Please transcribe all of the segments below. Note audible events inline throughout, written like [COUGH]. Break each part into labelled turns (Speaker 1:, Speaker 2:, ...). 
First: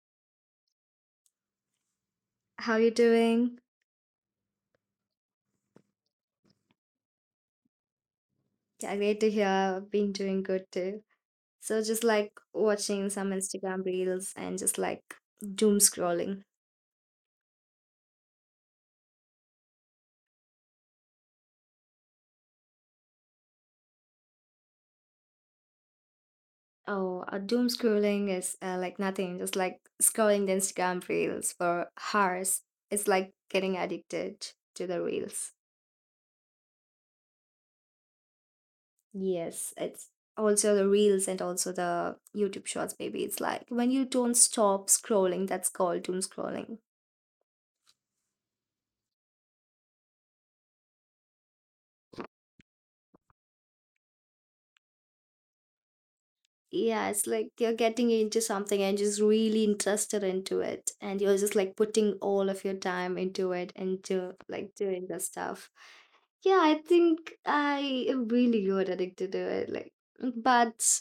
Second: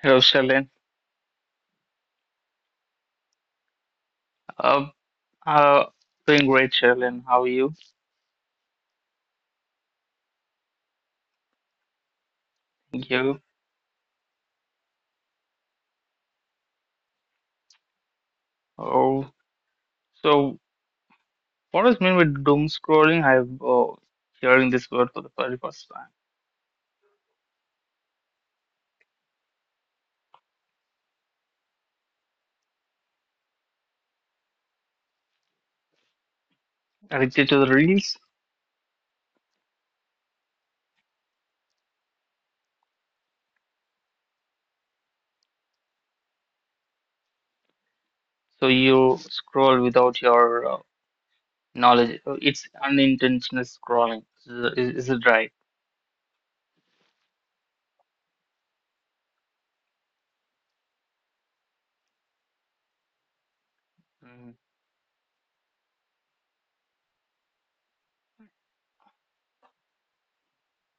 Speaker 1: Hello, Shalin.
Speaker 2: How are you doing?
Speaker 1: Uh, uh, doing great, Shalin. How are you?
Speaker 2: Yeah, great to hear. I've been doing good too. So, just like watching
Speaker 1: Thank
Speaker 2: some
Speaker 1: you.
Speaker 2: Instagram reels and just like doom scrolling.
Speaker 1: Oh, so what does mean with doom scrolling? I'm hearing this word for the very first time.
Speaker 2: Oh, doom scrolling is like nothing, just like scrolling the Instagram reels for hours. It's like getting addicted to the reels.
Speaker 1: Addicted to the reels,
Speaker 2: Yes, it's also the reels and also the YouTube shorts, baby. It's like when you don't stop scrolling, that's called doom scrolling.
Speaker 1: so you scroll without your uh, knowledge. It's unintentional scrolling. Is it right?
Speaker 2: Yeah, it's like you're getting into something and just really interested into it. And you're just like putting all of your time into it and to
Speaker 1: Mm.
Speaker 2: like doing the stuff. Yeah, I think I am really good addicted to it. Like, but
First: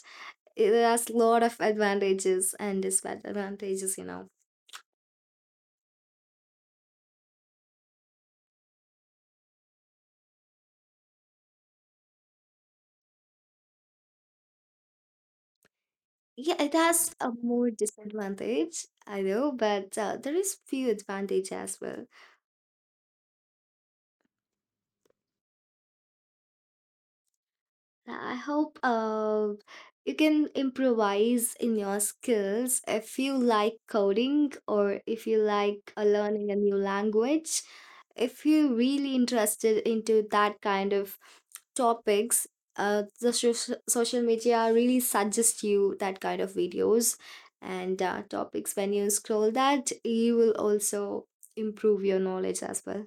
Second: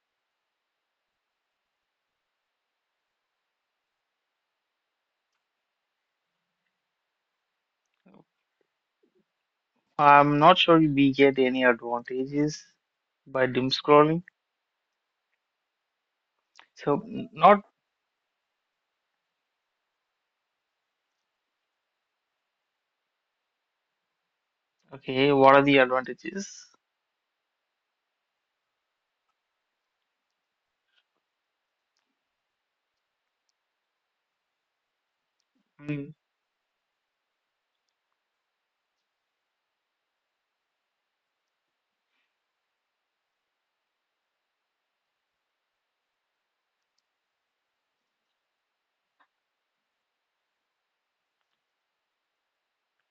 Speaker 2: it has a lot of advantages and disadvantages.
Speaker 1: I'm not sure we get any advantages by doom scrolling.
Speaker 2: Yeah, it
Speaker 1: So
Speaker 2: has
Speaker 1: n-
Speaker 2: a
Speaker 1: not
Speaker 2: more disadvantage, I know, but there is few advantage as well.
Speaker 1: Okay. What are the advantages?
Speaker 2: Yeah, I hope you can improvise in your skills if you like coding or if you like
Speaker 1: Hmm.
Speaker 2: learning a new language. If you're really interested into that kind of topics, the social media really suggest you that kind of videos and topics. When you scroll that, you will also improve your knowledge as well.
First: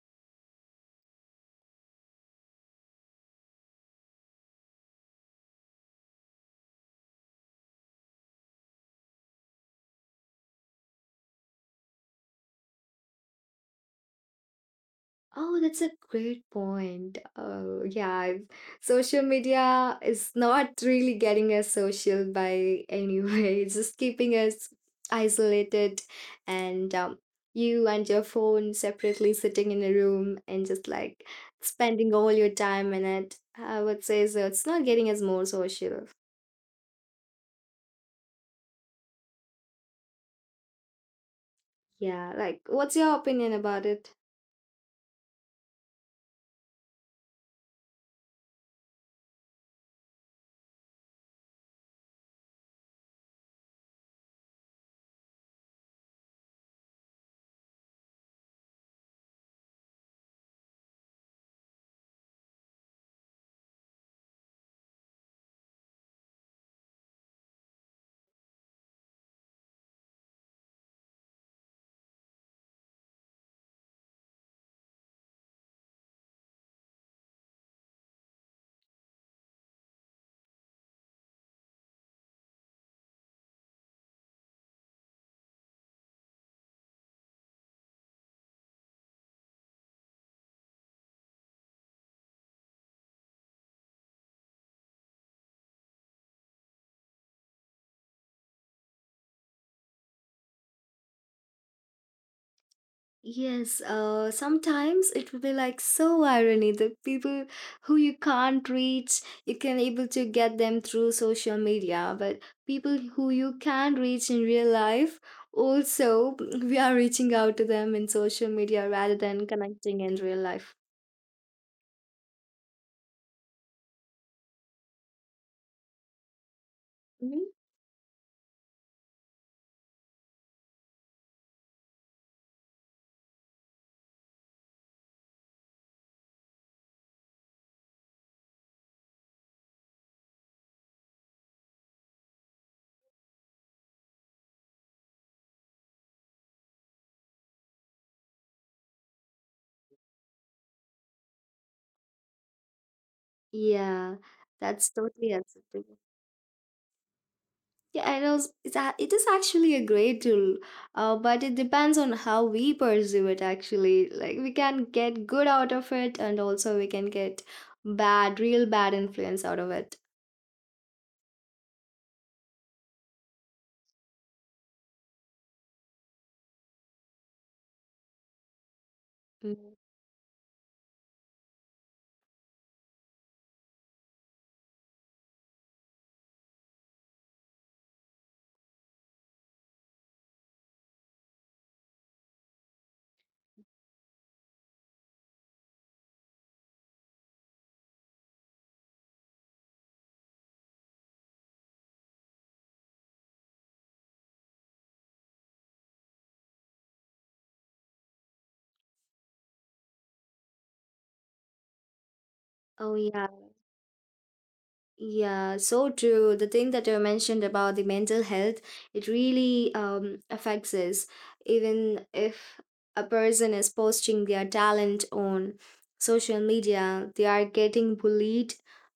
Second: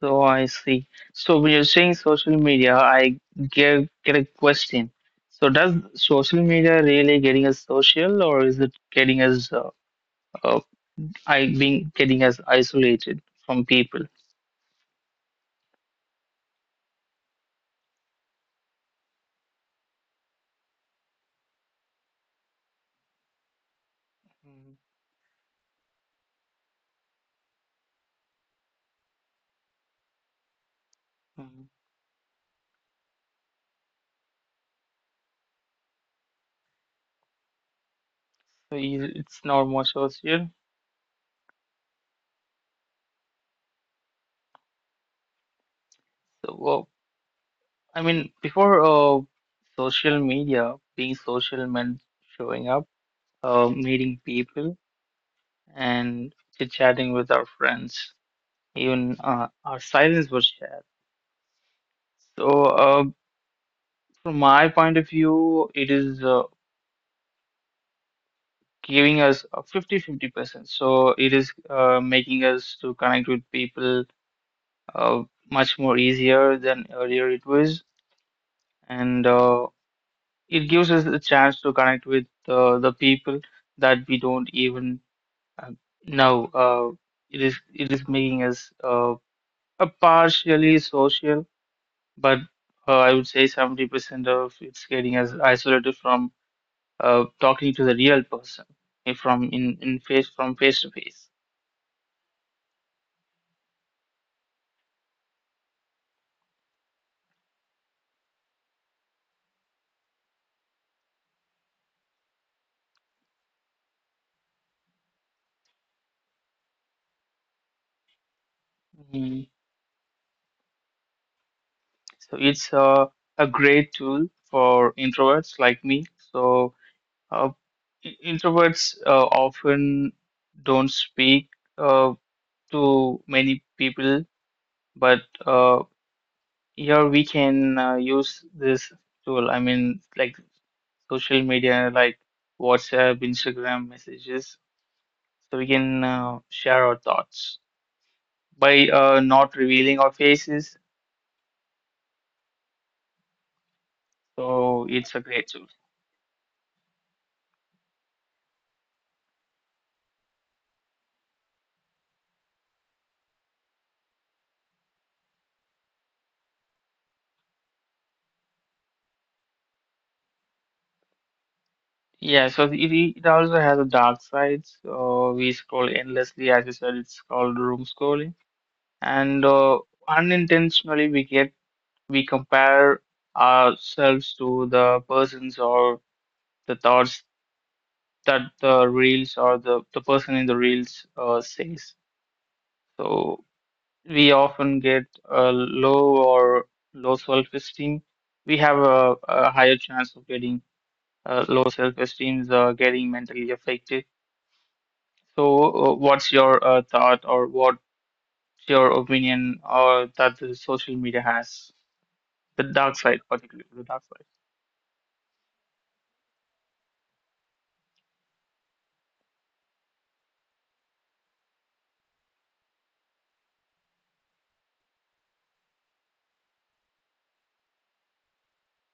Speaker 1: So I see. So when you're saying social media, I get a question. So does social media really getting us social, or is it getting us uh, I being getting us isolated from people?
Speaker 2: Oh, that's a great point. Social media is not really getting us social by [LAUGHS] any way. It's just keeping us
Speaker 1: Mhm,
Speaker 2: isolated and you and your phone separately sitting in a room and just like
Speaker 1: mhm.
Speaker 2: spending all your time in it. I would say so. It's not getting us more social.
Speaker 1: So you- it's not more social.
Speaker 2: Yeah, like what's your opinion about it?
Speaker 1: So I mean, before social media, being social meant showing up, meeting people, and chit chatting with our friends. Even our silence was shared. So, from my point of view, it is giving us a 50-50 percent. So it is making us to connect with people uh, much more easier than earlier it was, and it gives us a chance to connect with the people that we don't even uh, know. It is making us a partially social, but I would say 70% of it's getting us isolated from talking to the real person, from face to face.
Speaker 2: Yes, sometimes it will be like so irony. The people who you can't reach, you can able to get them through social media, but people who you can reach in real life, also we are reaching out to them in social media rather
Speaker 1: Mm.
Speaker 2: than connecting in real life.
Speaker 1: So it's a great tool for introverts like me. So
Speaker 2: Mhm.
Speaker 1: uh, introverts often don't speak uh, to many people, but uh, here we can use this tool. I mean, like social media, like WhatsApp, Instagram messages, so we can share our thoughts by not revealing our faces.
Speaker 2: Yeah,
Speaker 1: So
Speaker 2: that's
Speaker 1: it's a
Speaker 2: totally
Speaker 1: great tool.
Speaker 2: acceptable. Yeah, I know, it is actually a great tool, but it depends on how we pursue it actually. Like we can get good out of it and also we can get bad, real bad influence out of it.
Speaker 1: Yeah, it also has a dark side. So we scroll endlessly, as you said, it's called room scrolling. And
Speaker 2: Mm.
Speaker 1: unintentionally, we compare ourselves to the persons or the thoughts that the reels or the person in the reels says. So we often get a low self-esteem. We have a higher chance of getting low self-esteem, is getting mentally affected. So, what's your thought or what's your opinion or that the social media has? The
Speaker 2: Oh
Speaker 1: dark side,
Speaker 2: yeah,
Speaker 1: particularly the dark side.
Speaker 2: Yeah, so true. The thing that you mentioned about the mental health, it really affects us, even if a person is posting their talent on social media, they are getting bullied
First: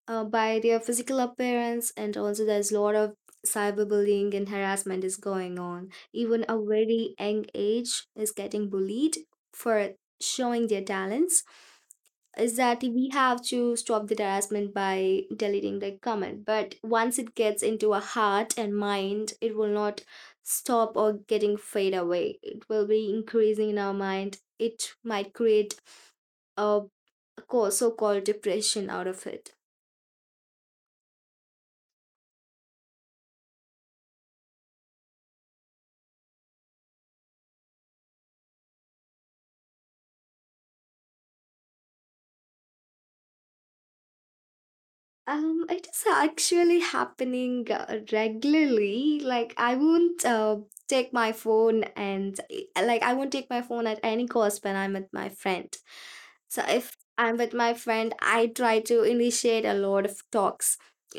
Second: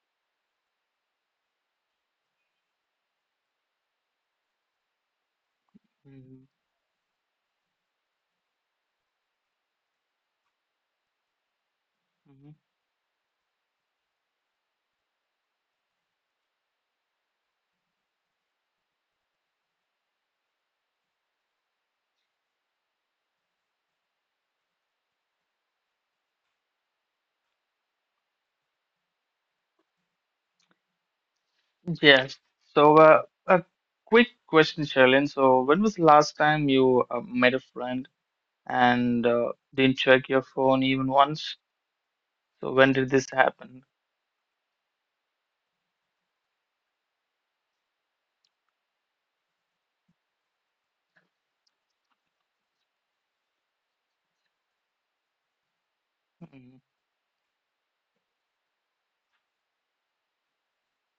Speaker 2: by their physical appearance, and also there's a lot of cyberbullying and harassment is going on.
Speaker 1: Mhm,
Speaker 2: Even a very young age is getting bullied for showing their talents
Speaker 1: mhm.
Speaker 2: is that we have to stop the harassment by deleting the comment. But once it gets into a heart and mind, it will not stop or getting fade away. It will be increasing in our mind. It might create a so-called depression out of it.
Speaker 1: Yes. So, a quick question, Sherilyn. So, when was the last time you met a friend and didn't check your phone even once? So, when did this happen?
Speaker 2: It is actually happening regularly. Like I won't take my phone and like I won't take my phone at any cost when I'm with my friend. So
Speaker 1: Mhm,
Speaker 2: if I'm with my friend, I try to initiate a lot of talks.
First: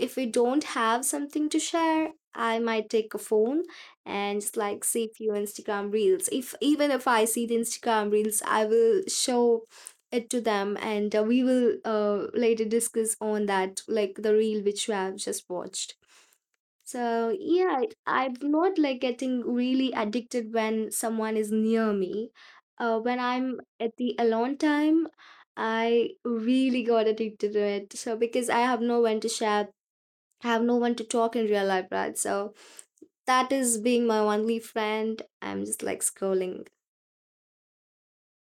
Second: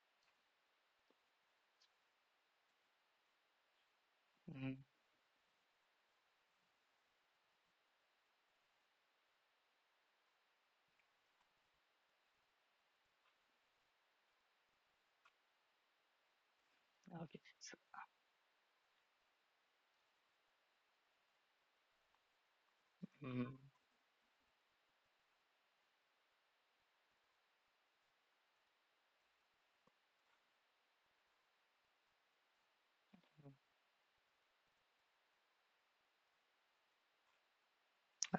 Speaker 2: If we don't have something to share, I might take a phone and just
Speaker 1: mhm.
Speaker 2: like see few Instagram reels. If even if I see the Instagram reels, I will show it to them and we will later discuss on that, like the reel which you have just watched. So
Speaker 1: Okay. So,
Speaker 2: yeah, I'm not like getting really addicted when someone is near me. When I'm at the alone time, I really got addicted to it. So because I have no one to share, I have no one to talk in real life, right? So that is being my only friend. I'm just like scrolling.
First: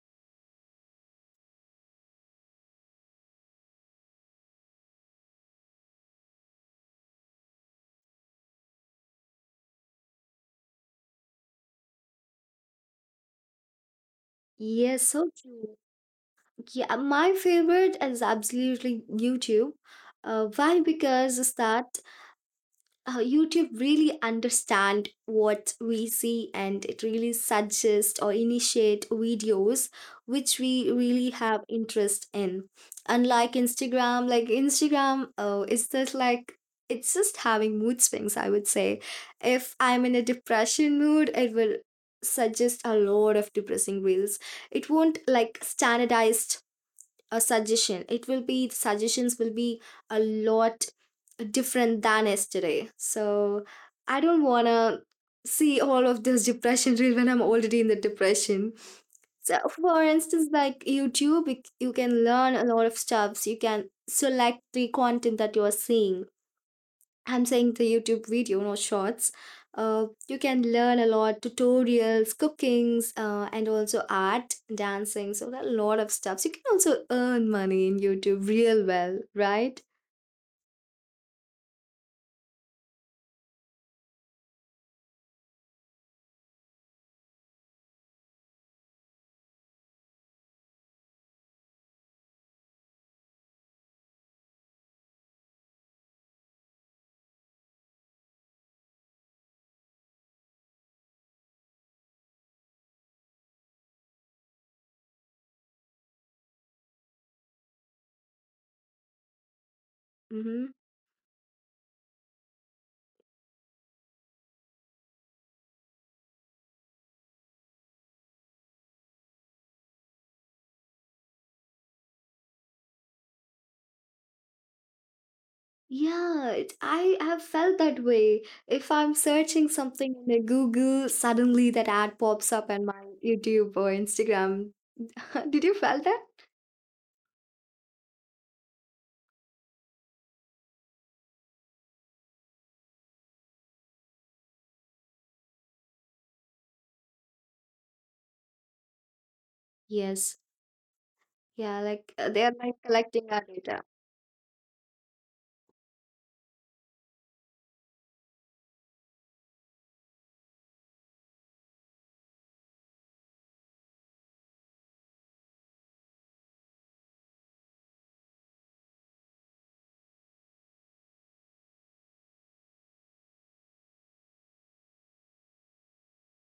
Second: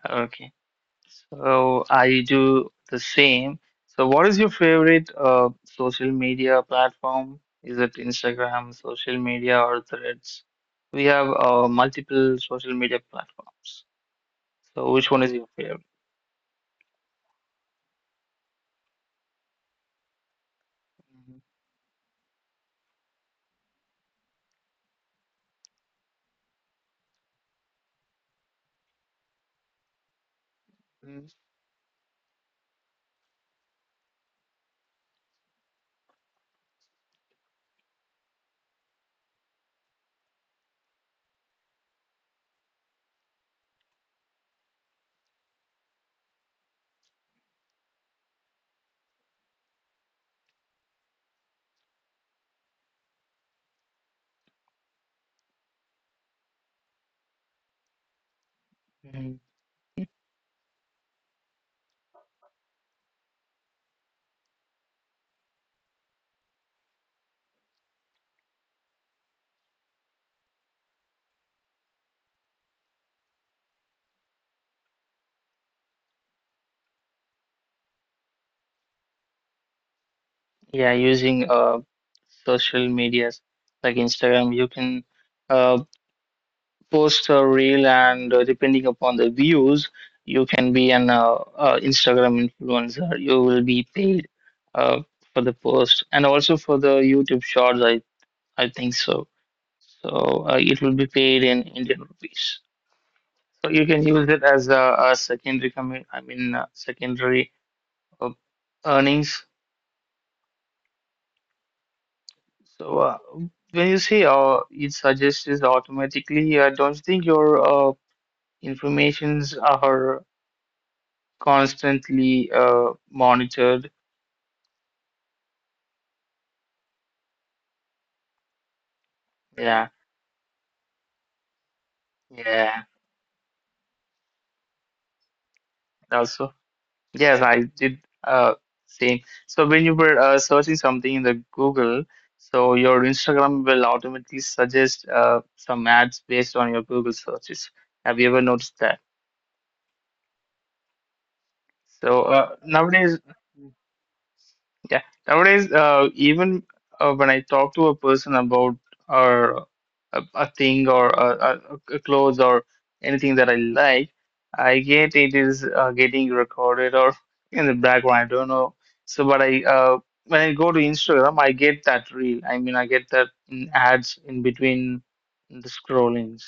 Speaker 1: mhm. So I do the same. So what is your favorite social media platform? Is it Instagram, social media, or Threads? We have multiple social media platforms. So
Speaker 2: Yes,
Speaker 1: which one
Speaker 2: so
Speaker 1: is your
Speaker 2: true.
Speaker 1: favorite?
Speaker 2: Yeah, my favorite is absolutely YouTube. Why? Because it's that YouTube really understand what we see and it really suggests or initiate videos which we
Speaker 1: Mhm.
Speaker 2: really have interest in. Unlike Instagram, like Instagram, oh, it's just like it's just having mood swings. I would say, if I'm in a depression mood, it will suggest a lot of depressing reels. It won't like standardized a suggestion. It will be the suggestions will be a lot different than yesterday. So I don't want to see all of this depression reel when I'm already in the depression.
Speaker 1: Mhm.
Speaker 2: So for instance, like YouTube, you can learn a lot of stuffs. You can select the content that you are seeing. I'm saying the YouTube video, not shorts. You can learn a lot tutorials, cookings, and also art, dancing. So there are a lot of stuff. So, you can also earn money in YouTube real well, right?
Speaker 1: Yeah, using social medias like Instagram, you can uh, post a reel, and depending upon the views, you can be an Instagram influencer. You will be paid uh, for the post, and also for the YouTube Shorts. I think so. So it will be paid in Indian rupees. So you can use it as a I mean secondary uh, earnings.
Speaker 2: Mm-hmm.
Speaker 1: So when you say it suggests automatically, I don't think your informations are constantly monitored.
Speaker 2: Yeah, it, I have felt that way. If I'm searching
Speaker 1: Yeah,
Speaker 2: something in a Google, suddenly that ad pops up
Speaker 1: yeah.
Speaker 2: on my YouTube or Instagram. [LAUGHS] Did you felt that?
Speaker 1: Also, yes, I did same. So when you were searching something in the Google, so your Instagram will automatically suggest some ads based on your Google searches. Have you ever noticed that?
Speaker 2: Yes. Yeah, like
Speaker 1: So
Speaker 2: they are like
Speaker 1: nowadays.
Speaker 2: collecting our data.
Speaker 1: Yeah. Nowadays, even when I talk to a person about or a thing or a clothes or anything that I like, I get it is getting recorded or [LAUGHS] in the background. I don't know. So, but I when I go to Instagram, I get that reel. I mean, I get that in ads in between the scrollings.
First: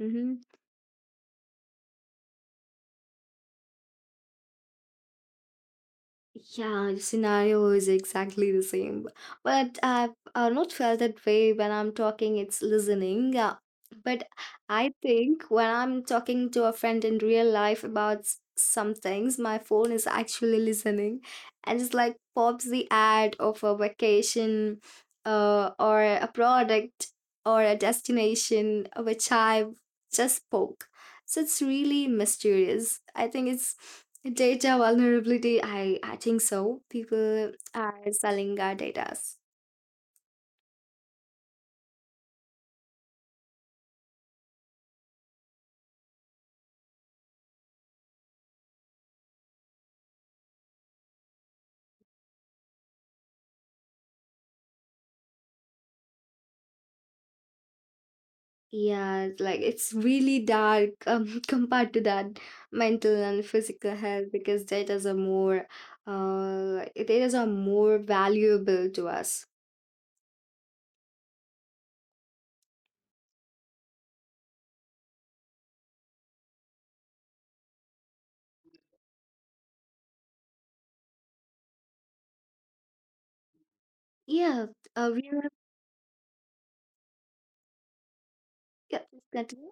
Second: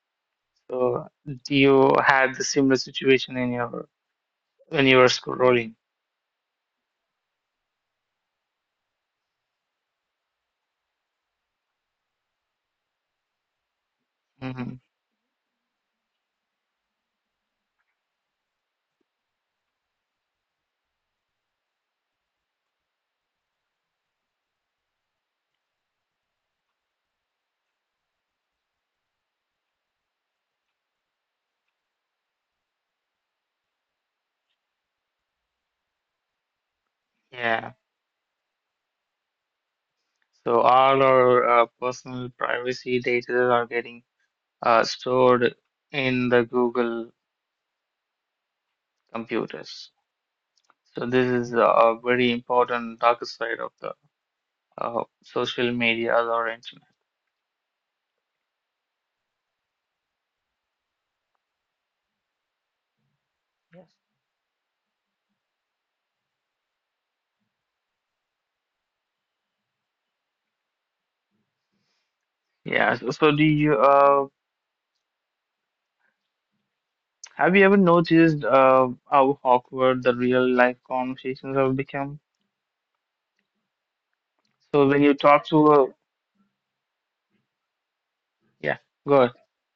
Speaker 2: Mm-hmm.
Speaker 1: So, do you had the similar situation in your when you were scrolling?
Speaker 2: Yeah, the scenario is exactly the same. But I've not felt that way when I'm talking, it's listening. Yeah, but
Speaker 1: Hmm.
Speaker 2: I think when I'm talking to a friend in real life about some things, my phone is actually listening and it's like pops the ad of a vacation or a product or a destination which I just spoke. So it's really mysterious. I think it's data vulnerability, I think so. People
Speaker 1: Yeah.
Speaker 2: are selling our data.
Speaker 1: So all our personal privacy data are getting stored in the Google computers. So this is a very important dark side of the social media or internet.
Speaker 2: Yeah, like it's really dark [LAUGHS] compared to that mental and
Speaker 1: Yes.
Speaker 2: physical health because datas are more valuable to us.
Speaker 1: Yeah. So, so do you have you ever noticed how awkward the real life conversations have become?
Speaker 2: Yeah,
Speaker 1: So when
Speaker 2: uh,
Speaker 1: you
Speaker 2: we
Speaker 1: talk
Speaker 2: are
Speaker 1: to a yeah,
Speaker 2: yeah,
Speaker 1: go
Speaker 2: please continue.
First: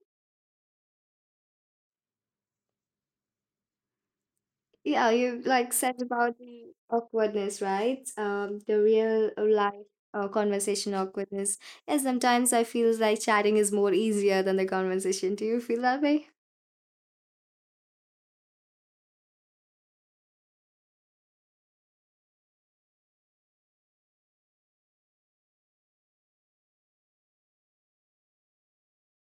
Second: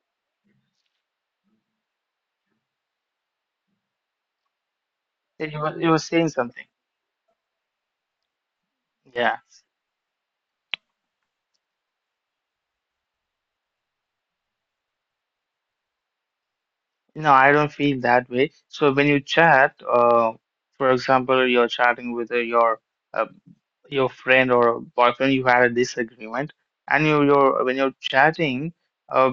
Speaker 2: Yeah, you
Speaker 1: ahead.
Speaker 2: like
Speaker 1: You were
Speaker 2: said
Speaker 1: saying
Speaker 2: about
Speaker 1: something.
Speaker 2: the awkwardness, right? Um, the real
Speaker 1: Yeah.
Speaker 2: uh, life uh, conversation awkwardness. And sometimes I feel like chatting is more easier than the conversation. Do you feel that way?
Speaker 1: No, I don't feel that way. So when you chat, for example, you're chatting with uh, your friend or boyfriend, you had a disagreement, and you you're when you're chatting, uh,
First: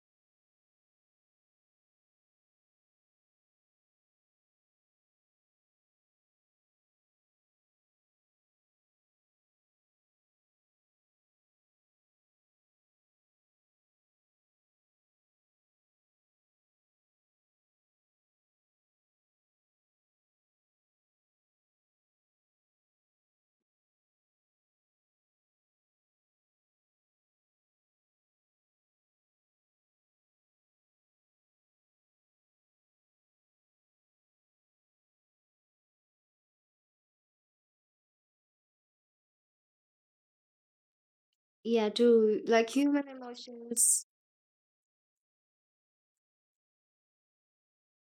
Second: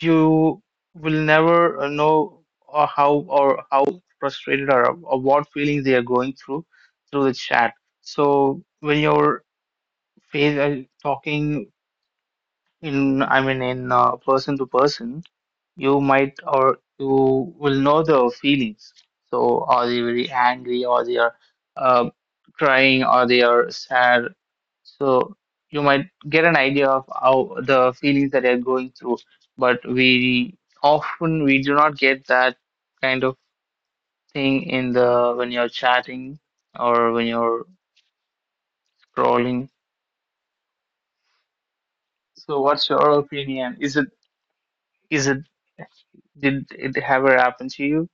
Speaker 1: you will never know or how frustrated or what feelings they are going through through the chat. So when you're face, talking in, I mean, in person to person, you might or you will know the feelings. So are they very angry or they are uh, crying or they are sad? So you might get an idea of how the feelings that they're going through, but we often we do not get that kind of thing in the when you're chatting or when you're scrolling.
Speaker 2: Yeah, too.
Speaker 1: So
Speaker 2: Like
Speaker 1: what's
Speaker 2: human
Speaker 1: your opinion? Is it
Speaker 2: emotions.
Speaker 1: is it did it ever happen to you?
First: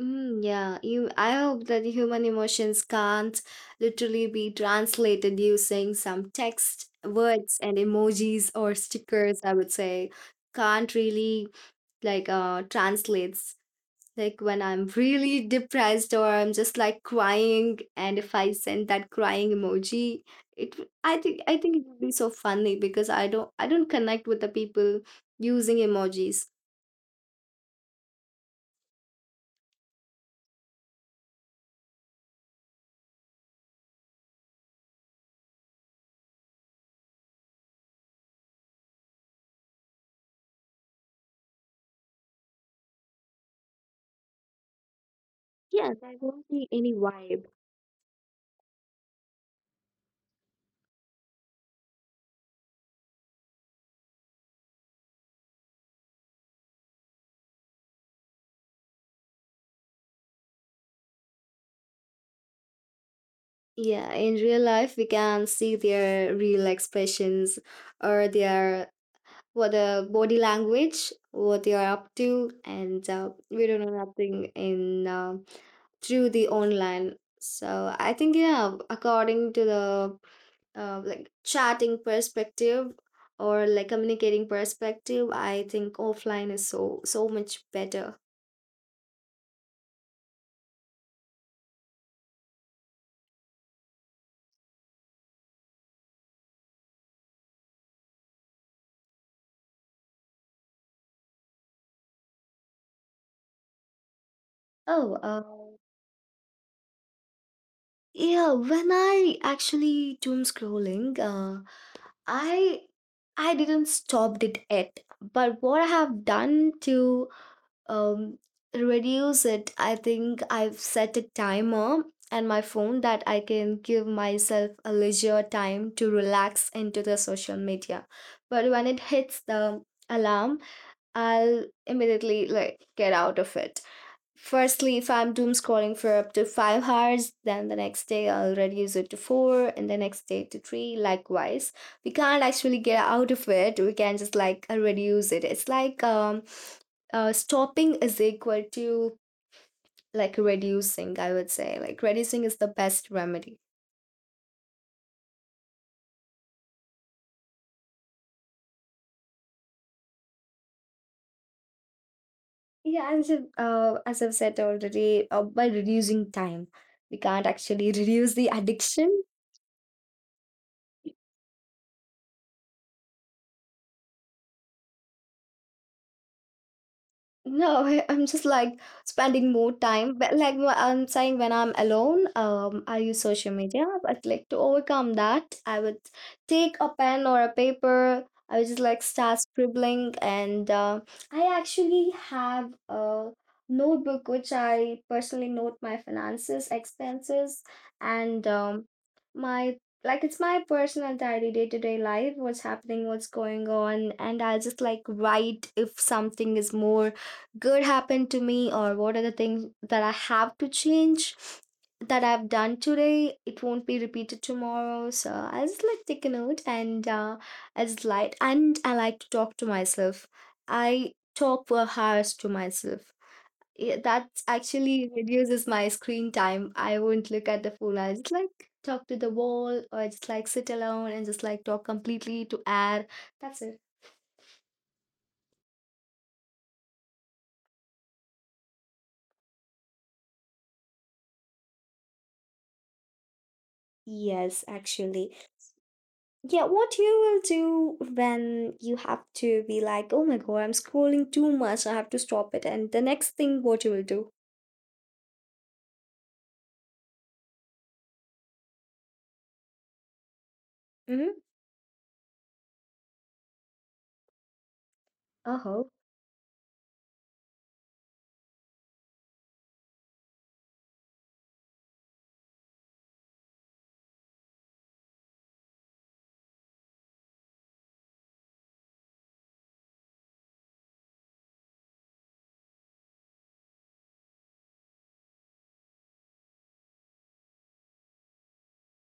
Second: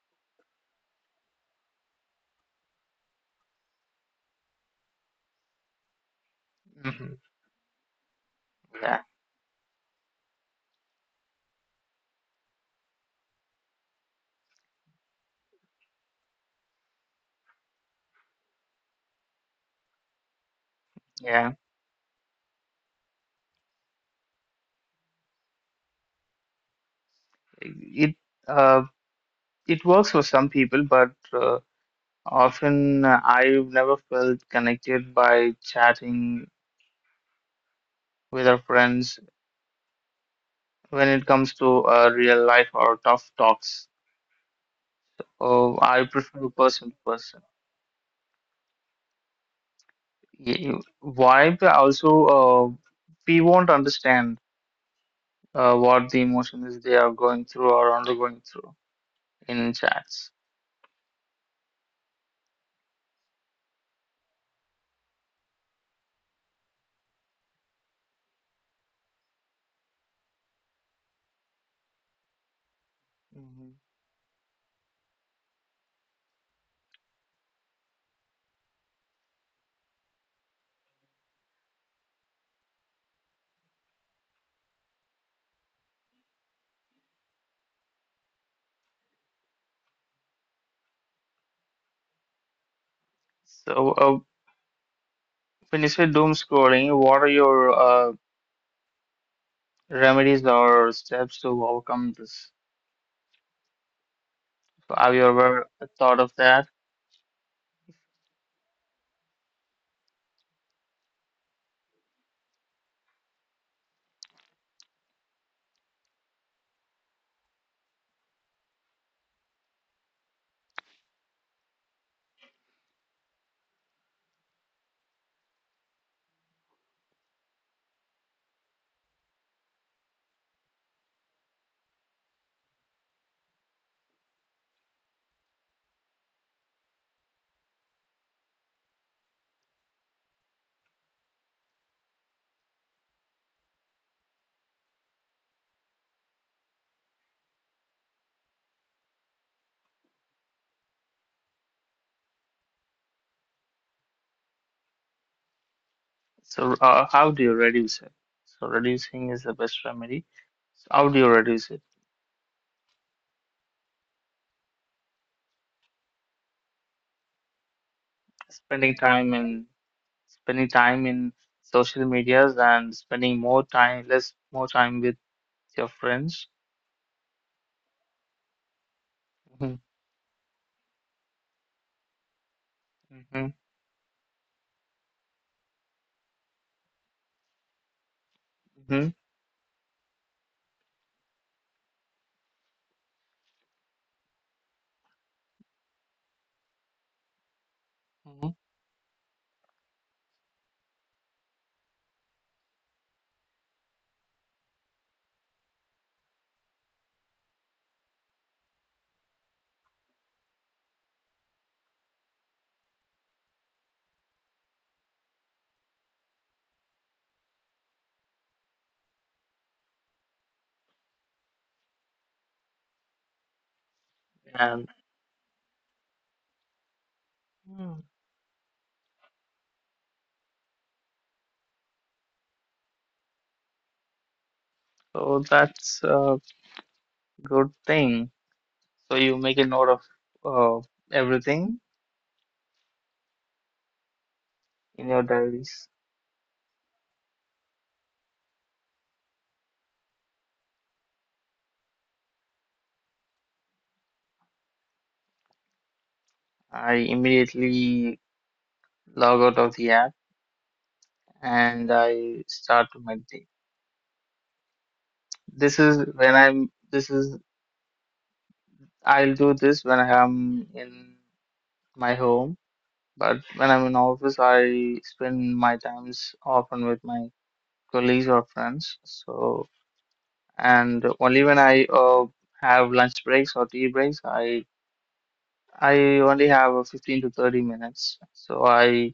Speaker 2: Yeah, you. I hope that human emotions can't literally be translated using some text,
Speaker 1: Hmm.
Speaker 2: words, and emojis or
Speaker 1: Yeah,
Speaker 2: stickers. I would say can't really like translates. Like when I'm really depressed or I'm just like crying, and if I send that crying emoji, it w-
Speaker 1: yeah.
Speaker 2: I think it would be so funny because I don't connect with the people using emojis.
Speaker 1: It uh, it works for some people, but often I've never felt connected by chatting with our friends when it comes to real life or tough talks. Oh,
Speaker 2: Yeah,
Speaker 1: I
Speaker 2: there won't
Speaker 1: prefer
Speaker 2: be
Speaker 1: person
Speaker 2: any
Speaker 1: to person.
Speaker 2: vibe.
Speaker 1: Y- Why? Also, uh, we won't understand what the emotion is they are going through or undergoing through in chats.
Speaker 2: Yeah, in real life we can see their real expressions or their what the body language, what they are up to, and we
Speaker 1: Hmm.
Speaker 2: don't know nothing in through the online. So I think yeah, according to the like chatting perspective or like communicating perspective, I think offline is so so much better.
Speaker 1: So, when you say doom scrolling, what are your uh, remedies or steps to overcome this? So have
Speaker 2: Oh,
Speaker 1: you
Speaker 2: uh,
Speaker 1: ever thought of that?
Speaker 2: yeah. When I actually doom scrolling, I I didn't stop it yet. But what I have done to um, reduce it, I think I've set a timer and my phone that I can give myself a leisure time to relax into the social media. But when it hits the alarm, I'll immediately like get out of it. Firstly, if I'm doom scrolling for up to 5 hours, then the next day I'll reduce it to four and the next day to three, likewise. We can't actually get out of it. We can just like reduce it. It's like stopping is equal to like reducing. I would say like reducing is the best remedy.
Speaker 1: So, how do you reduce it? So, reducing is the best remedy. So how do you reduce it?
Speaker 2: Yeah, and so, as I've said already, by reducing time, we can't actually [LAUGHS] reduce the
Speaker 1: Spending
Speaker 2: addiction.
Speaker 1: time in Spending time in social medias and spending less more time with your friends.
Speaker 2: No, [LAUGHS] I'm just like spending
Speaker 1: Hmm.
Speaker 2: more time. But like I'm saying, when I'm alone, I use
Speaker 1: Hmm.
Speaker 2: social media. But like to overcome that, I would take a pen or a paper. I would just like
Speaker 1: Hmm.
Speaker 2: start scribbling, and I actually have a notebook which I personally note my finances, expenses, and
Speaker 1: Hmm.
Speaker 2: my like it's my personal diary, day to day life, what's happening, what's going on. And I'll just like write if something is more good happened to me or what are the things that I have to change that I've done today. It won't be repeated tomorrow. So I just like take a note and I like to talk to myself. I talk for hours to myself. Yeah, that
Speaker 1: And
Speaker 2: actually reduces my screen time. I won't look at the phone.
Speaker 1: Mm.
Speaker 2: I just like talk to the wall or I just like sit alone and just like talk completely to air. That's it.
Speaker 1: So that's a good thing. So you make a note of uh, everything
Speaker 2: Yes,
Speaker 1: in your
Speaker 2: actually.
Speaker 1: diaries.
Speaker 2: Yeah, what you will do when you have to be like, oh my god, I'm scrolling too much, I have to stop it. And the next thing, what you will do?
Speaker 1: I immediately log out of the app
Speaker 2: Mm-hmm.
Speaker 1: and I start to meditate. This
Speaker 2: Uh-huh.
Speaker 1: is when I'm, this is, I'll do this when I'm in my home, but when I'm in office, I spend my times often with my colleagues or friends. So, and only when I have lunch breaks or tea breaks, I only have a 15 to 30 minutes. So I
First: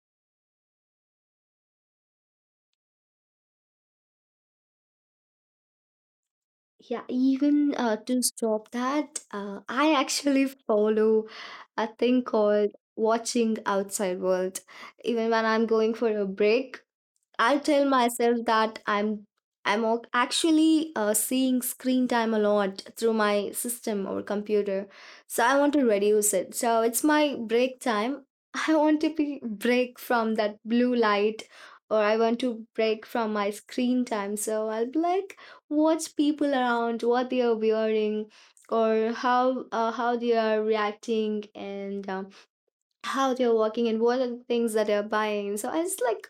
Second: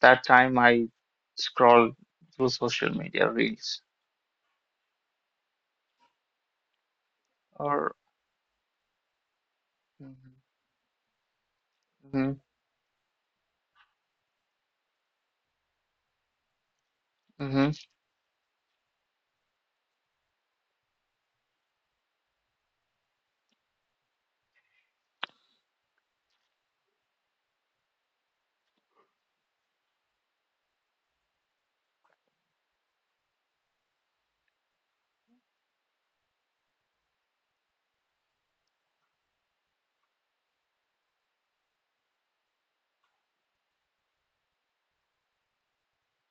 Speaker 1: that time I scroll through social media reels.
Speaker 2: Yeah, even
Speaker 1: Or.
Speaker 2: to stop that, I actually follow a thing
Speaker 1: Mm-hmm.
Speaker 2: called watching outside world. Even when I'm going for a break, I
Speaker 1: Hmm.
Speaker 2: tell myself that actually seeing screen time a lot through my system or computer, so I want to reduce it. So it's my break time. [LAUGHS] I want to be break from that blue light, or I want to break from my screen time. So I'll be like watch people around, what they are wearing, or how they are reacting, and how they're working and what are the things that they're buying. So I just like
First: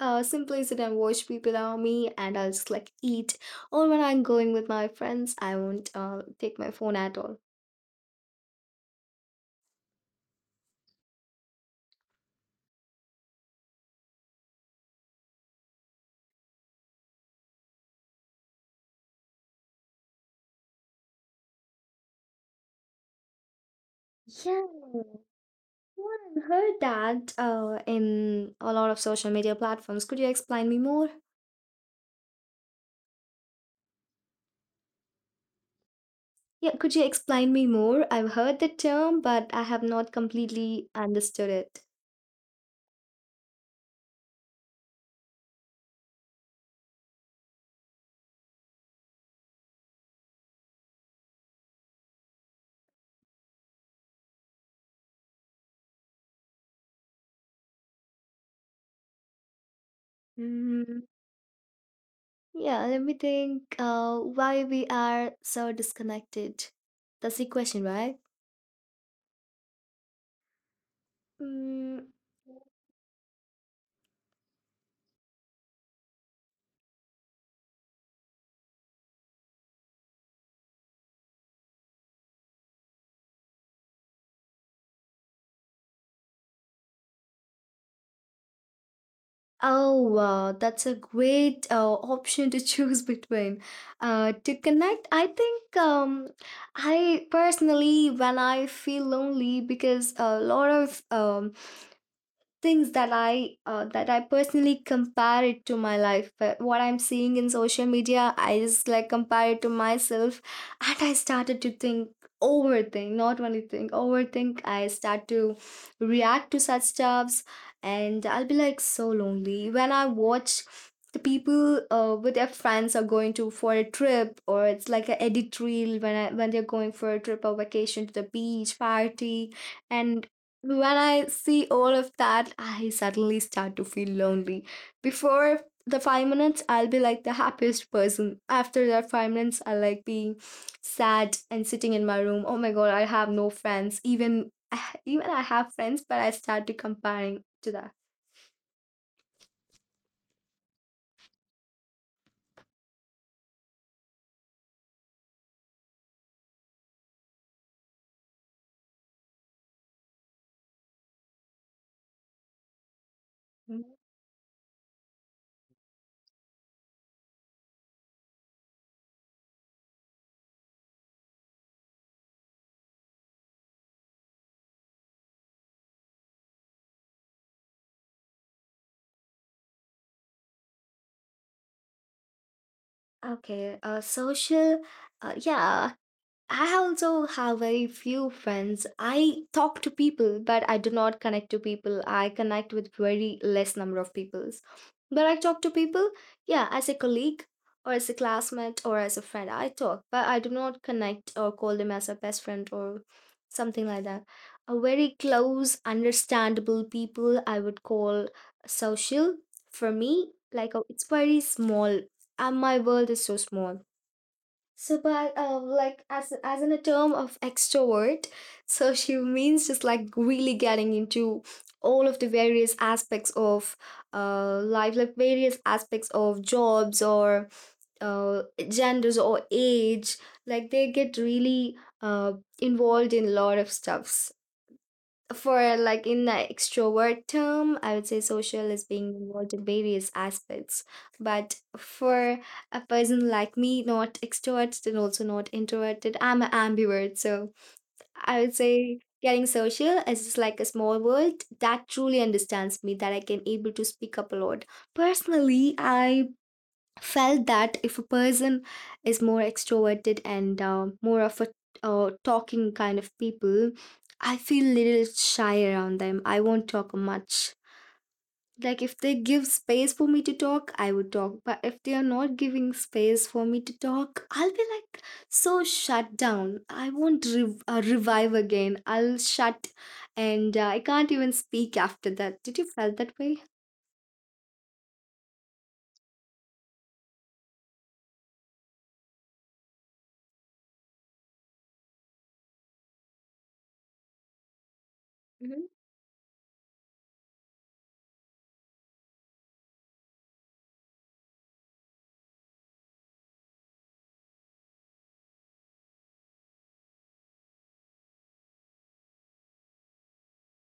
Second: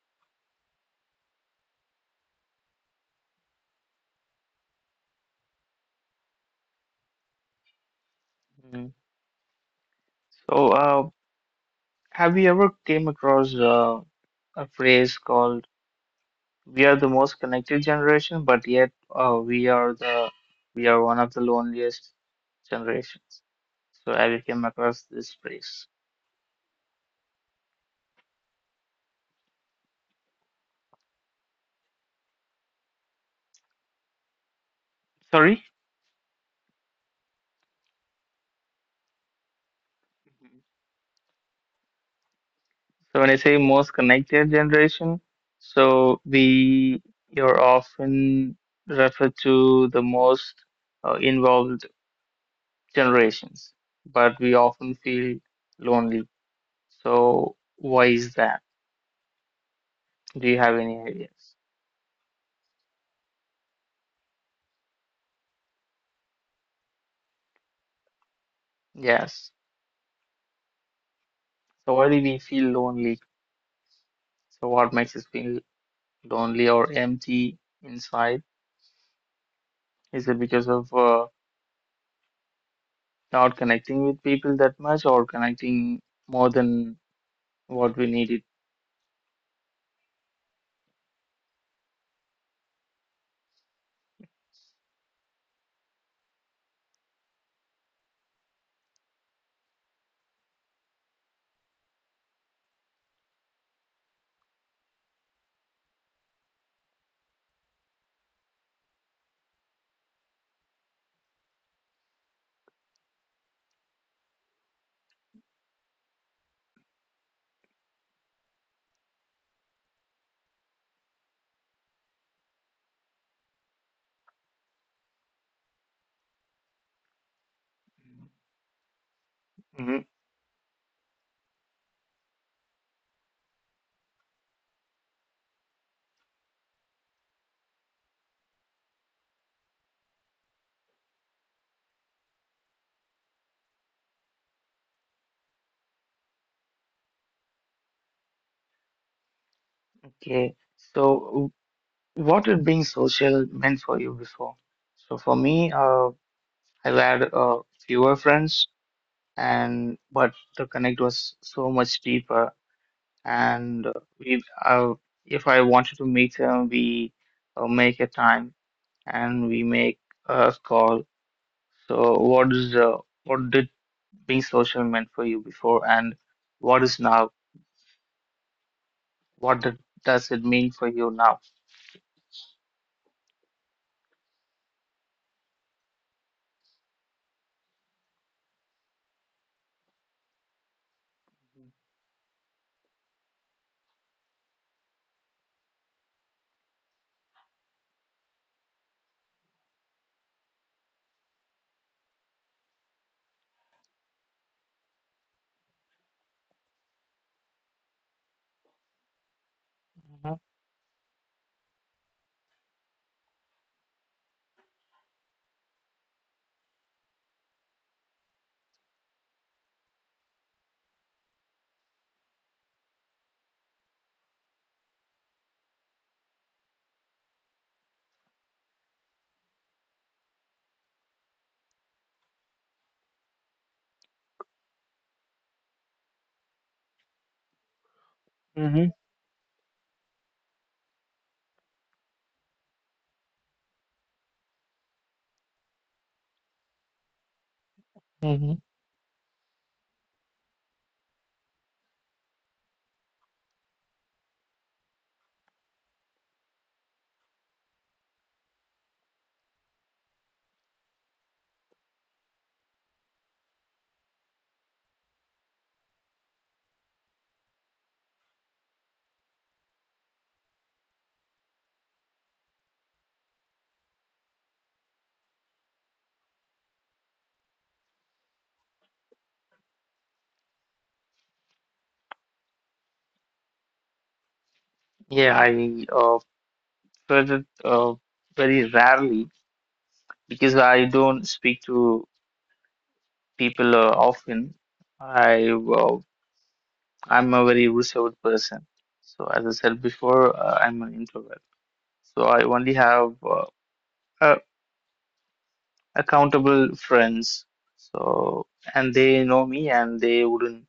Speaker 2: simply sit and watch people around me and I'll just like eat. Or when I'm going with my friends, I won't take my phone at all.
Speaker 1: Hmm. So, have you ever came across a phrase called "We are the most connected generation, but yet we are one of the loneliest generations"? So, have you came
Speaker 2: Yeah,
Speaker 1: across
Speaker 2: well,
Speaker 1: this phrase?
Speaker 2: I've heard that in a lot of social media platforms. Could you explain me more?
Speaker 1: Sorry.
Speaker 2: Yeah, could you explain me more? I've heard the term, but I have not completely understood
Speaker 1: So, when I say most connected generation, so we you're often referred to the most involved generations, but we often feel lonely. So, why is that? Do you have any
Speaker 2: it.
Speaker 1: ideas?
Speaker 2: Yeah, let me think why we are so disconnected. That's the question, right?
Speaker 1: Yes. So,
Speaker 2: Mm,
Speaker 1: why do we feel lonely? So, what makes us feel lonely or empty inside? Is it because of not connecting with people that much or connecting more than what we needed?
Speaker 2: oh, wow, that's a great option to [LAUGHS] choose between. To connect, I think. I personally, when I feel lonely, because a lot of things that I personally compare it to my life. But what I'm seeing in social media, I just like compare it to myself, and I started to think overthink not only think overthink I start to react to such stuffs and I'll be like so lonely when I watch the people with their friends are going to for a trip or it's like an edit reel when they're going for a trip or vacation to the beach party
Speaker 1: Mhm.
Speaker 2: and when I see all of that, I suddenly start to feel lonely. Before the 5 minutes, I'll be like the happiest person. After that 5 minutes, I'll like be sad and sitting in my room. Oh my god, I have no friends. Even [SIGHS] even I have friends, but I start to comparing to that.
Speaker 1: Okay. So, what did being social meant for you before? So, for me, I've had fewer friends and but the connect was so much deeper and
Speaker 2: Mm,
Speaker 1: we if I wanted to meet him, we make a time and we make a call. So what is what did being social meant for you before and what is now, what did, does it mean for you now?
Speaker 2: okay, social, yeah, I also have very few friends. I talk to people, but I do not connect to people. I connect with very less number of people, but I talk to people, yeah, as a colleague or as a classmate or as a friend. I talk, but I do not connect or call them as a best friend or something like that. A very close, understandable people I would call social for me. Like it's very small, and my world is so small. So, but like as in a term of extrovert, so she means just like really getting into all of the various aspects of life, like various aspects of jobs or uh, genders or age. Like they get really uh, involved in a lot of stuffs for like in the extrovert term I would say social is
Speaker 1: Mm-hmm.
Speaker 2: being involved in various aspects but for a person like me not extroverted and also not introverted I'm an ambivert so I would
Speaker 1: Hmm.
Speaker 2: say getting social is just like a small world that truly understands me that I can able to speak up a lot personally I felt that if a person is more extroverted and more of a talking kind of people, I feel little shy around them. I won't talk much. Like if they give space for me to talk, I would talk. But if they are not giving space for me to talk, I'll be like so shut down. I won't revive again. I'll shut, and I can't even speak after that. Did you felt that way?
Speaker 1: Yeah, I felt it very rarely because I don't speak to people often. I
Speaker 2: Mhm.
Speaker 1: uh, I'm a very reserved person. So as I said before, I'm an introvert. So I only have uh, accountable friends. So and they know me, and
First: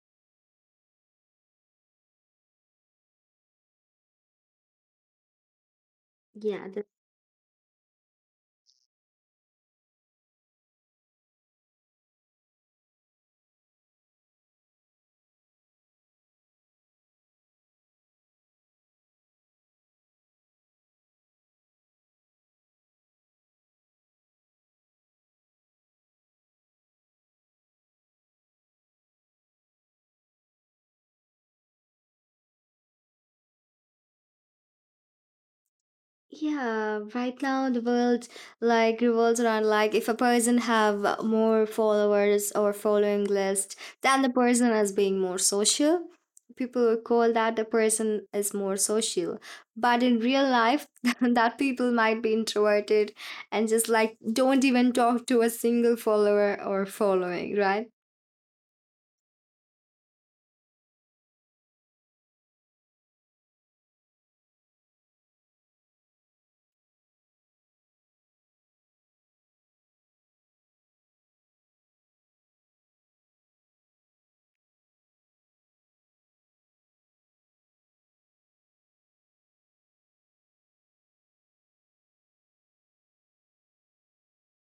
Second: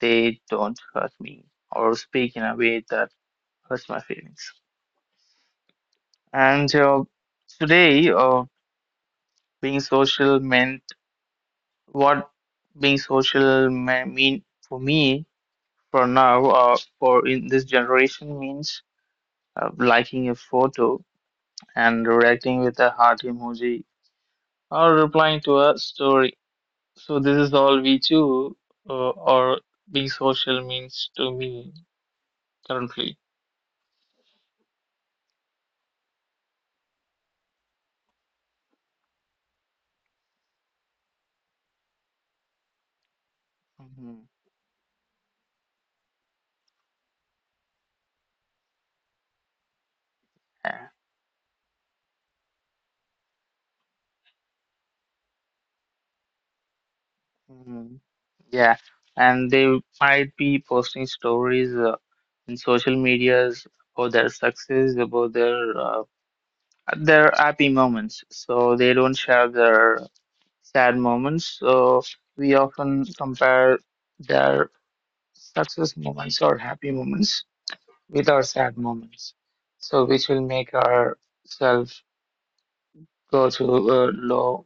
Speaker 1: they don't hurt me or speak in a way that hurts my feelings.
Speaker 2: Yeah,
Speaker 1: And today, being social meant what mean for me for now, for in this generation means liking a photo and reacting with a heart emoji or replying to a story. So this is all we do or being social means to me currently.
Speaker 2: yeah, right now the world like revolves around like if a person have more followers or following list, then
Speaker 1: Hmm.
Speaker 2: the person is being more social. People call that the person is more social, but in real life,
Speaker 1: Yeah.
Speaker 2: [LAUGHS] that people might be introverted and just like don't even talk to a single follower or following, right?
Speaker 1: Mhm. Yeah. And they might be posting stories in social medias about their success, about their happy moments. So they don't share their sad moments. So we often compare their success moments or happy moments with our sad moments. So, which will make ourselves go to low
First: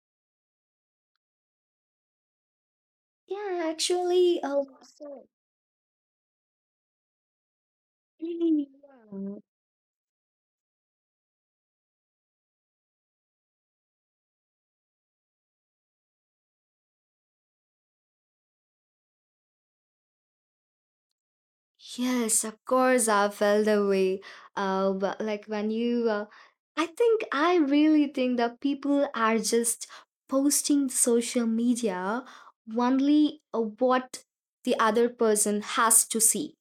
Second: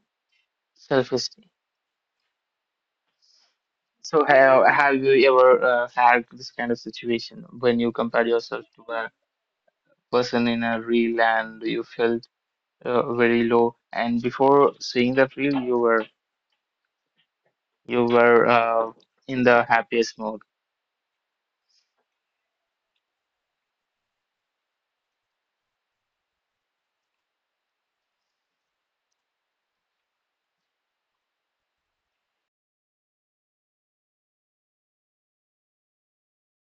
Speaker 1: self-esteem.
Speaker 2: Yeah,
Speaker 1: So,
Speaker 2: actually, uh,
Speaker 1: have
Speaker 2: so-
Speaker 1: you ever had this kind of situation when you compare
Speaker 2: Mm,
Speaker 1: yourself to a
Speaker 2: yeah.
Speaker 1: person in a reel and you felt very low? And before seeing that reel, you were in the happiest mode.
Speaker 2: Yes, of course, I felt the way. But like. I think I really think that people are just posting social media only what the other person has to see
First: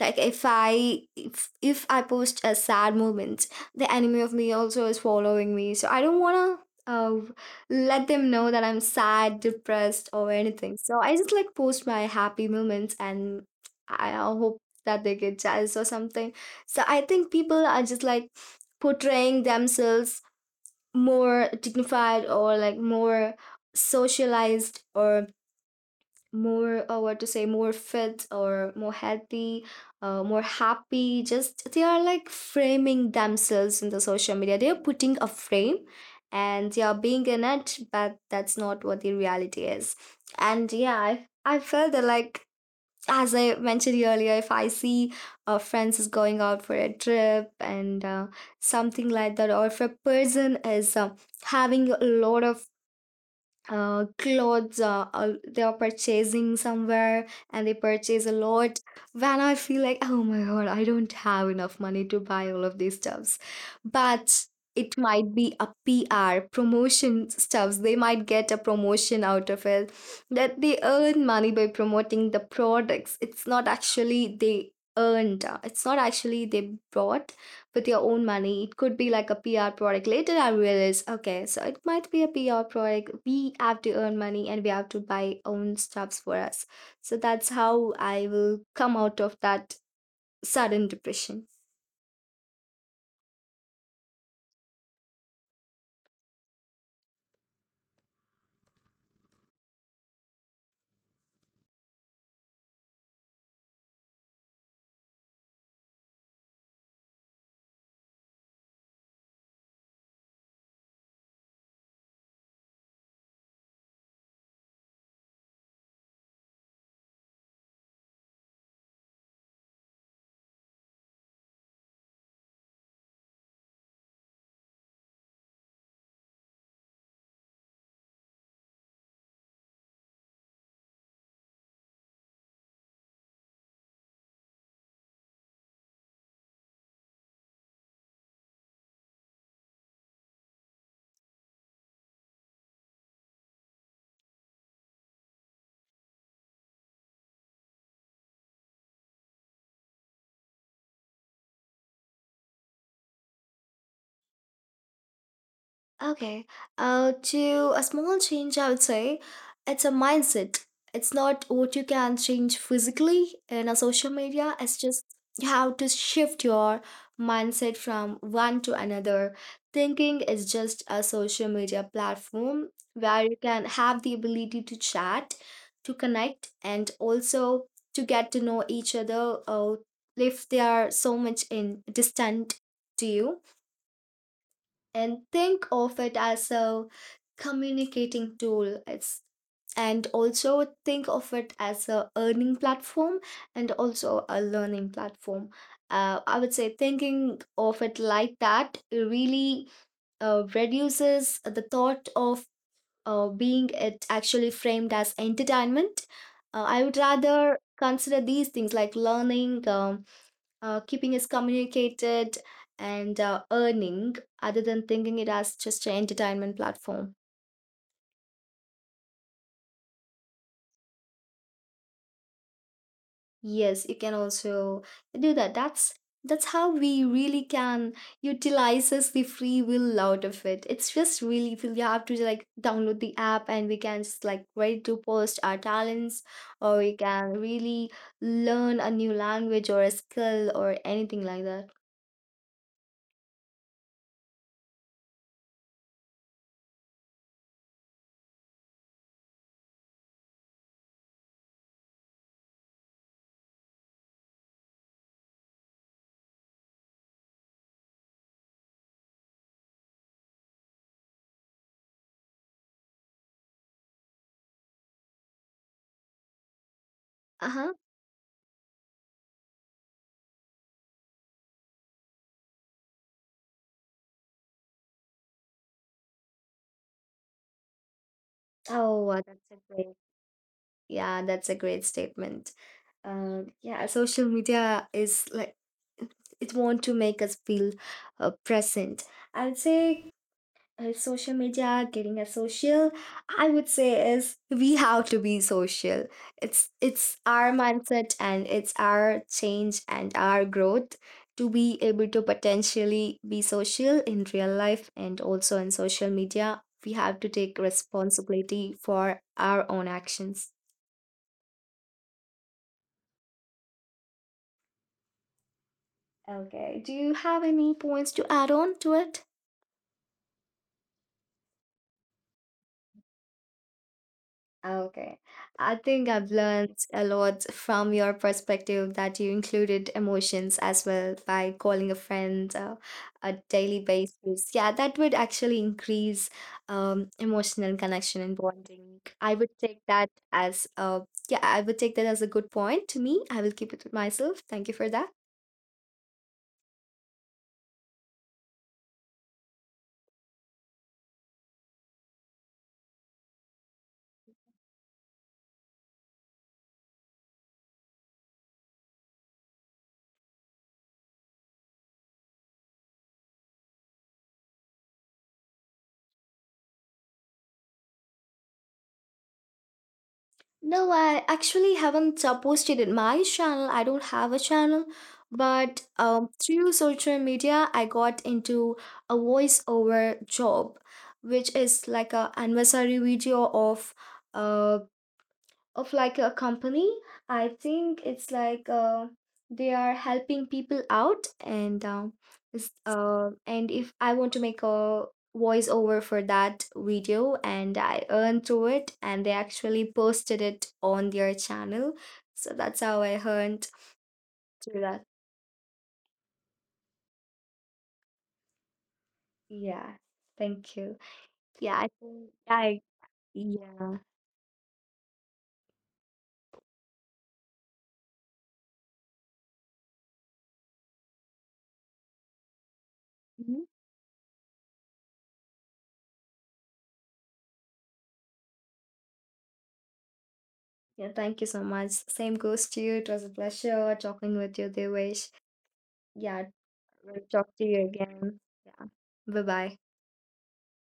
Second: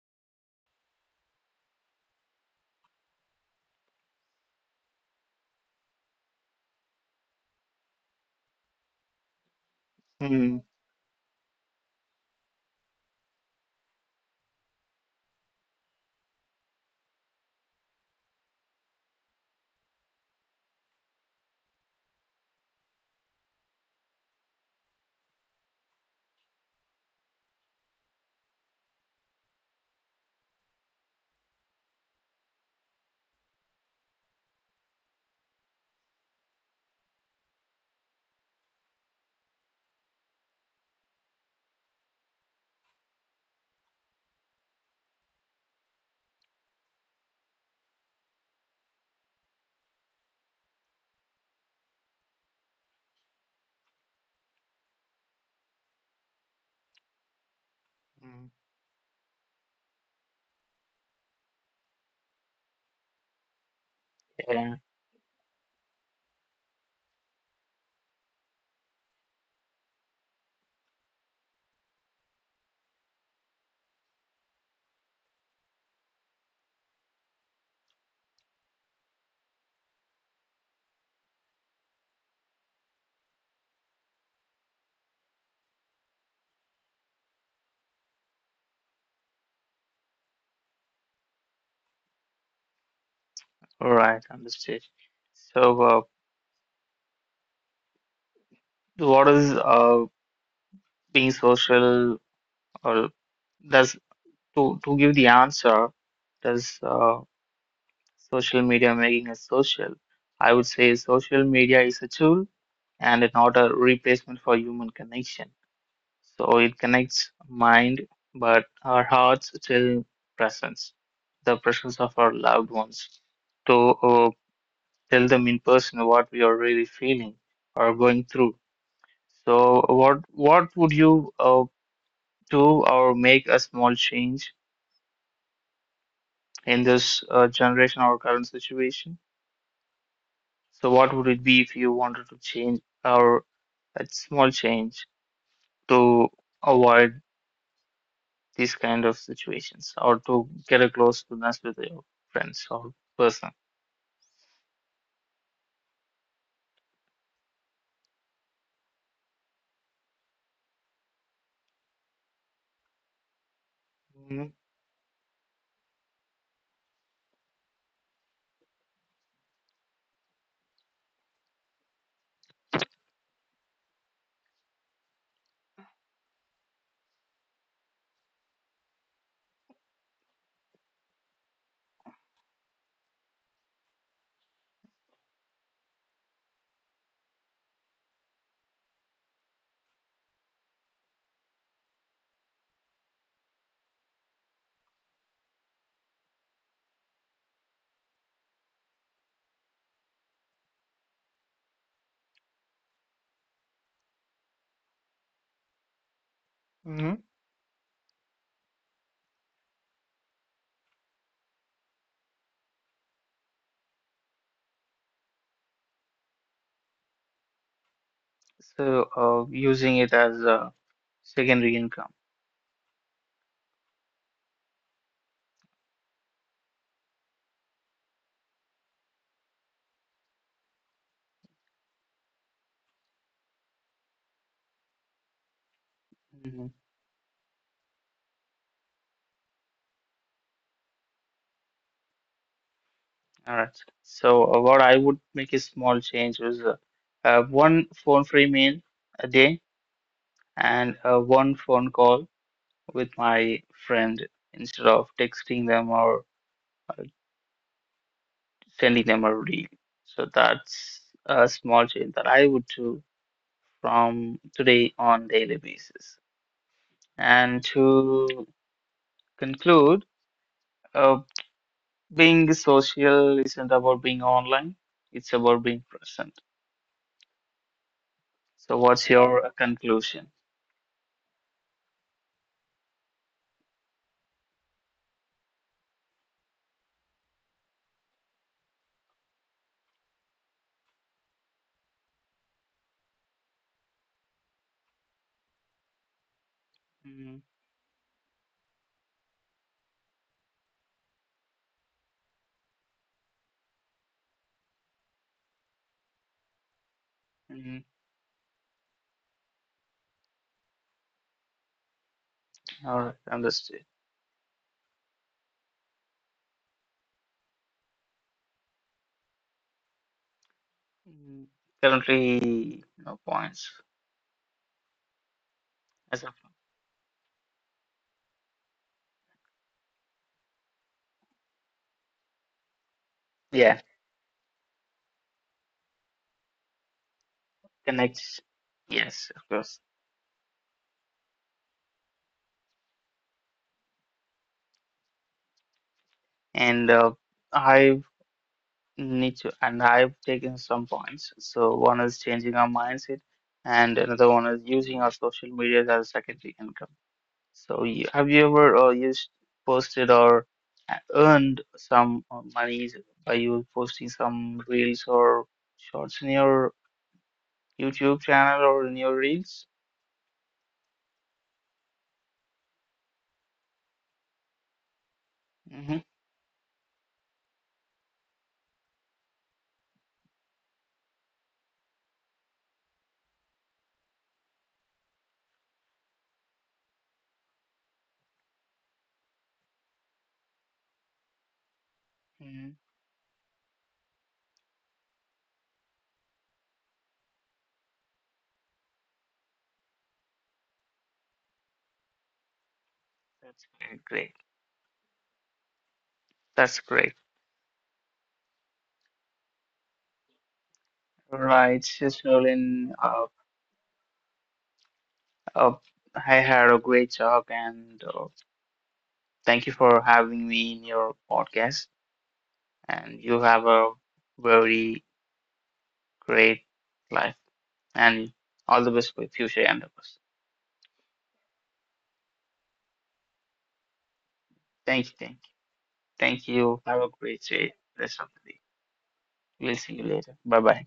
Speaker 2: like if I if I post a sad moment the enemy of me also is following me so I don't want to let them know that I'm sad depressed or
Speaker 1: Hmm.
Speaker 2: anything so I just like post my happy moments and I hope that they get jealous or something so I think people are just like portraying themselves more dignified or like more socialized or more what to say more fit or more healthy more happy just they are like framing themselves in the social media they are putting a frame and they are being in it but that's not what the reality is and yeah I felt that like as I mentioned earlier if I see friends is going out for a trip and something like that or if a person is having a lot of clothes they are purchasing somewhere and they purchase a
Speaker 1: Hmm.
Speaker 2: lot when I feel like oh my god I don't have enough money to buy all of these stuffs but
Speaker 1: Yeah.
Speaker 2: it might be a pr promotion stuffs they might get a promotion out of it that they earn money by promoting the products it's not actually they earned it's not actually they bought with your own money. It could be like a PR product. Later, I realized, okay, so it might be a PR product. We have to earn money and we have to buy own stuffs for us. So that's how I will come out of that sudden depression.
Speaker 1: All right. Understood. So, what is being social or does to give the answer, does social media making us social? I would say social media is a tool and not a replacement for human connection. So it connects mind, but our hearts still presence, the presence of our loved ones, to uh, tell them in person what we are really feeling or going through. So what would you do or make a small change in this generation or current situation? So, what would it be if you wanted to change or a small change to avoid these kind of situations or to get a closeness with your friends or person?
Speaker 2: Okay. To a small change, I would say it's a mindset. It's not what you can change physically in a social
Speaker 1: Hmm.
Speaker 2: media. It's just how to shift your mindset from one to another. Thinking is just a social media platform where you can have the ability to chat, to connect, and also to get to know each other. If they are so much in distant to you and think of it as a communicating tool. It's and also think of it as a earning platform and also a learning platform. I would say thinking of it like that really reduces the thought of being it actually framed as entertainment. I would
Speaker 1: Hmm.
Speaker 2: rather consider these things like learning, keeping is communicated and earning other than thinking it as just an entertainment platform.
Speaker 1: So, using it as a secondary income.
Speaker 2: Yes, you can also do that. That's how we really can utilizes the free will out of it. It's just really feel you have to like download the app and we can just like ready to post our talents
Speaker 1: Mhm.
Speaker 2: or we can really learn a new language or a skill or anything like that.
Speaker 1: All right. So, what I would make a small change was one phone free meal a day and one phone call with my friend instead of texting them or uh, sending them a reel. So that's a small change that I would do from today on daily basis. And
Speaker 2: Uh-huh.
Speaker 1: to conclude, uh, being social isn't about being online; it's about being present. So
Speaker 2: Oh,
Speaker 1: what's
Speaker 2: wow,
Speaker 1: your
Speaker 2: that's a great
Speaker 1: conclusion?
Speaker 2: yeah, that's a great statement. Yeah, social media is like it want to make us feel present. I'd say social media getting us social. I would say is we have to be social. It's
Speaker 1: Mm.
Speaker 2: our mindset and it's our change and our growth to be able to potentially be social in real life and also in social media. We have to take
Speaker 1: Mm,
Speaker 2: responsibility for our own actions.
Speaker 1: all right, understood.
Speaker 2: Okay. Do you have any points to add on to it?
Speaker 1: Mm, currently, no points
Speaker 2: Okay. I think
Speaker 1: as
Speaker 2: I've
Speaker 1: of now.
Speaker 2: learned a lot from your perspective that you included emotions as well by calling a friend a daily
Speaker 1: Yeah,
Speaker 2: basis. Yeah, that would actually increase emotional connection and
Speaker 1: connects.
Speaker 2: bonding. I
Speaker 1: Yes, of
Speaker 2: would take
Speaker 1: course.
Speaker 2: that as yeah, I would take that as a good point to me. I will keep it with myself. Thank you for that.
Speaker 1: And I need to and I've taken some points. So one is changing our mindset, and another one is using our social media as a secondary income. So have you ever used posted or earned some monies by you posting some reels or shorts in your YouTube channel or in your reels?
Speaker 2: No, I actually haven't posted in my channel. I don't have a channel, but
Speaker 1: Hmm.
Speaker 2: through social media, I got into a voiceover job, which is like a anniversary video uh, of like a company I think it's like they are helping people out and it's,
Speaker 1: Hmm.
Speaker 2: and if I want to make a voiceover for that video and I earned through it and they actually posted it on their channel so that's how I earned
Speaker 1: That's great. Great.
Speaker 2: through that
Speaker 1: That's great.
Speaker 2: yeah thank you yeah I
Speaker 1: Right,
Speaker 2: think yeah, I
Speaker 1: Snowlin,
Speaker 2: Yeah.
Speaker 1: uh, I had a great talk and thank you for having me in your podcast, and you
Speaker 2: Mhm.
Speaker 1: have a very great life and all the best for your future endeavors.
Speaker 2: Yeah, thank you so much, same goes to you, it was a pleasure talking with you
Speaker 1: Thank you,
Speaker 2: devish
Speaker 1: thank you,
Speaker 2: yeah.
Speaker 1: thank you. Have a
Speaker 2: We'll talk
Speaker 1: great
Speaker 2: to
Speaker 1: day,
Speaker 2: you
Speaker 1: rest of
Speaker 2: again.
Speaker 1: the day.
Speaker 2: Yeah. Bye bye.
Speaker 1: We'll see you later. Bye bye.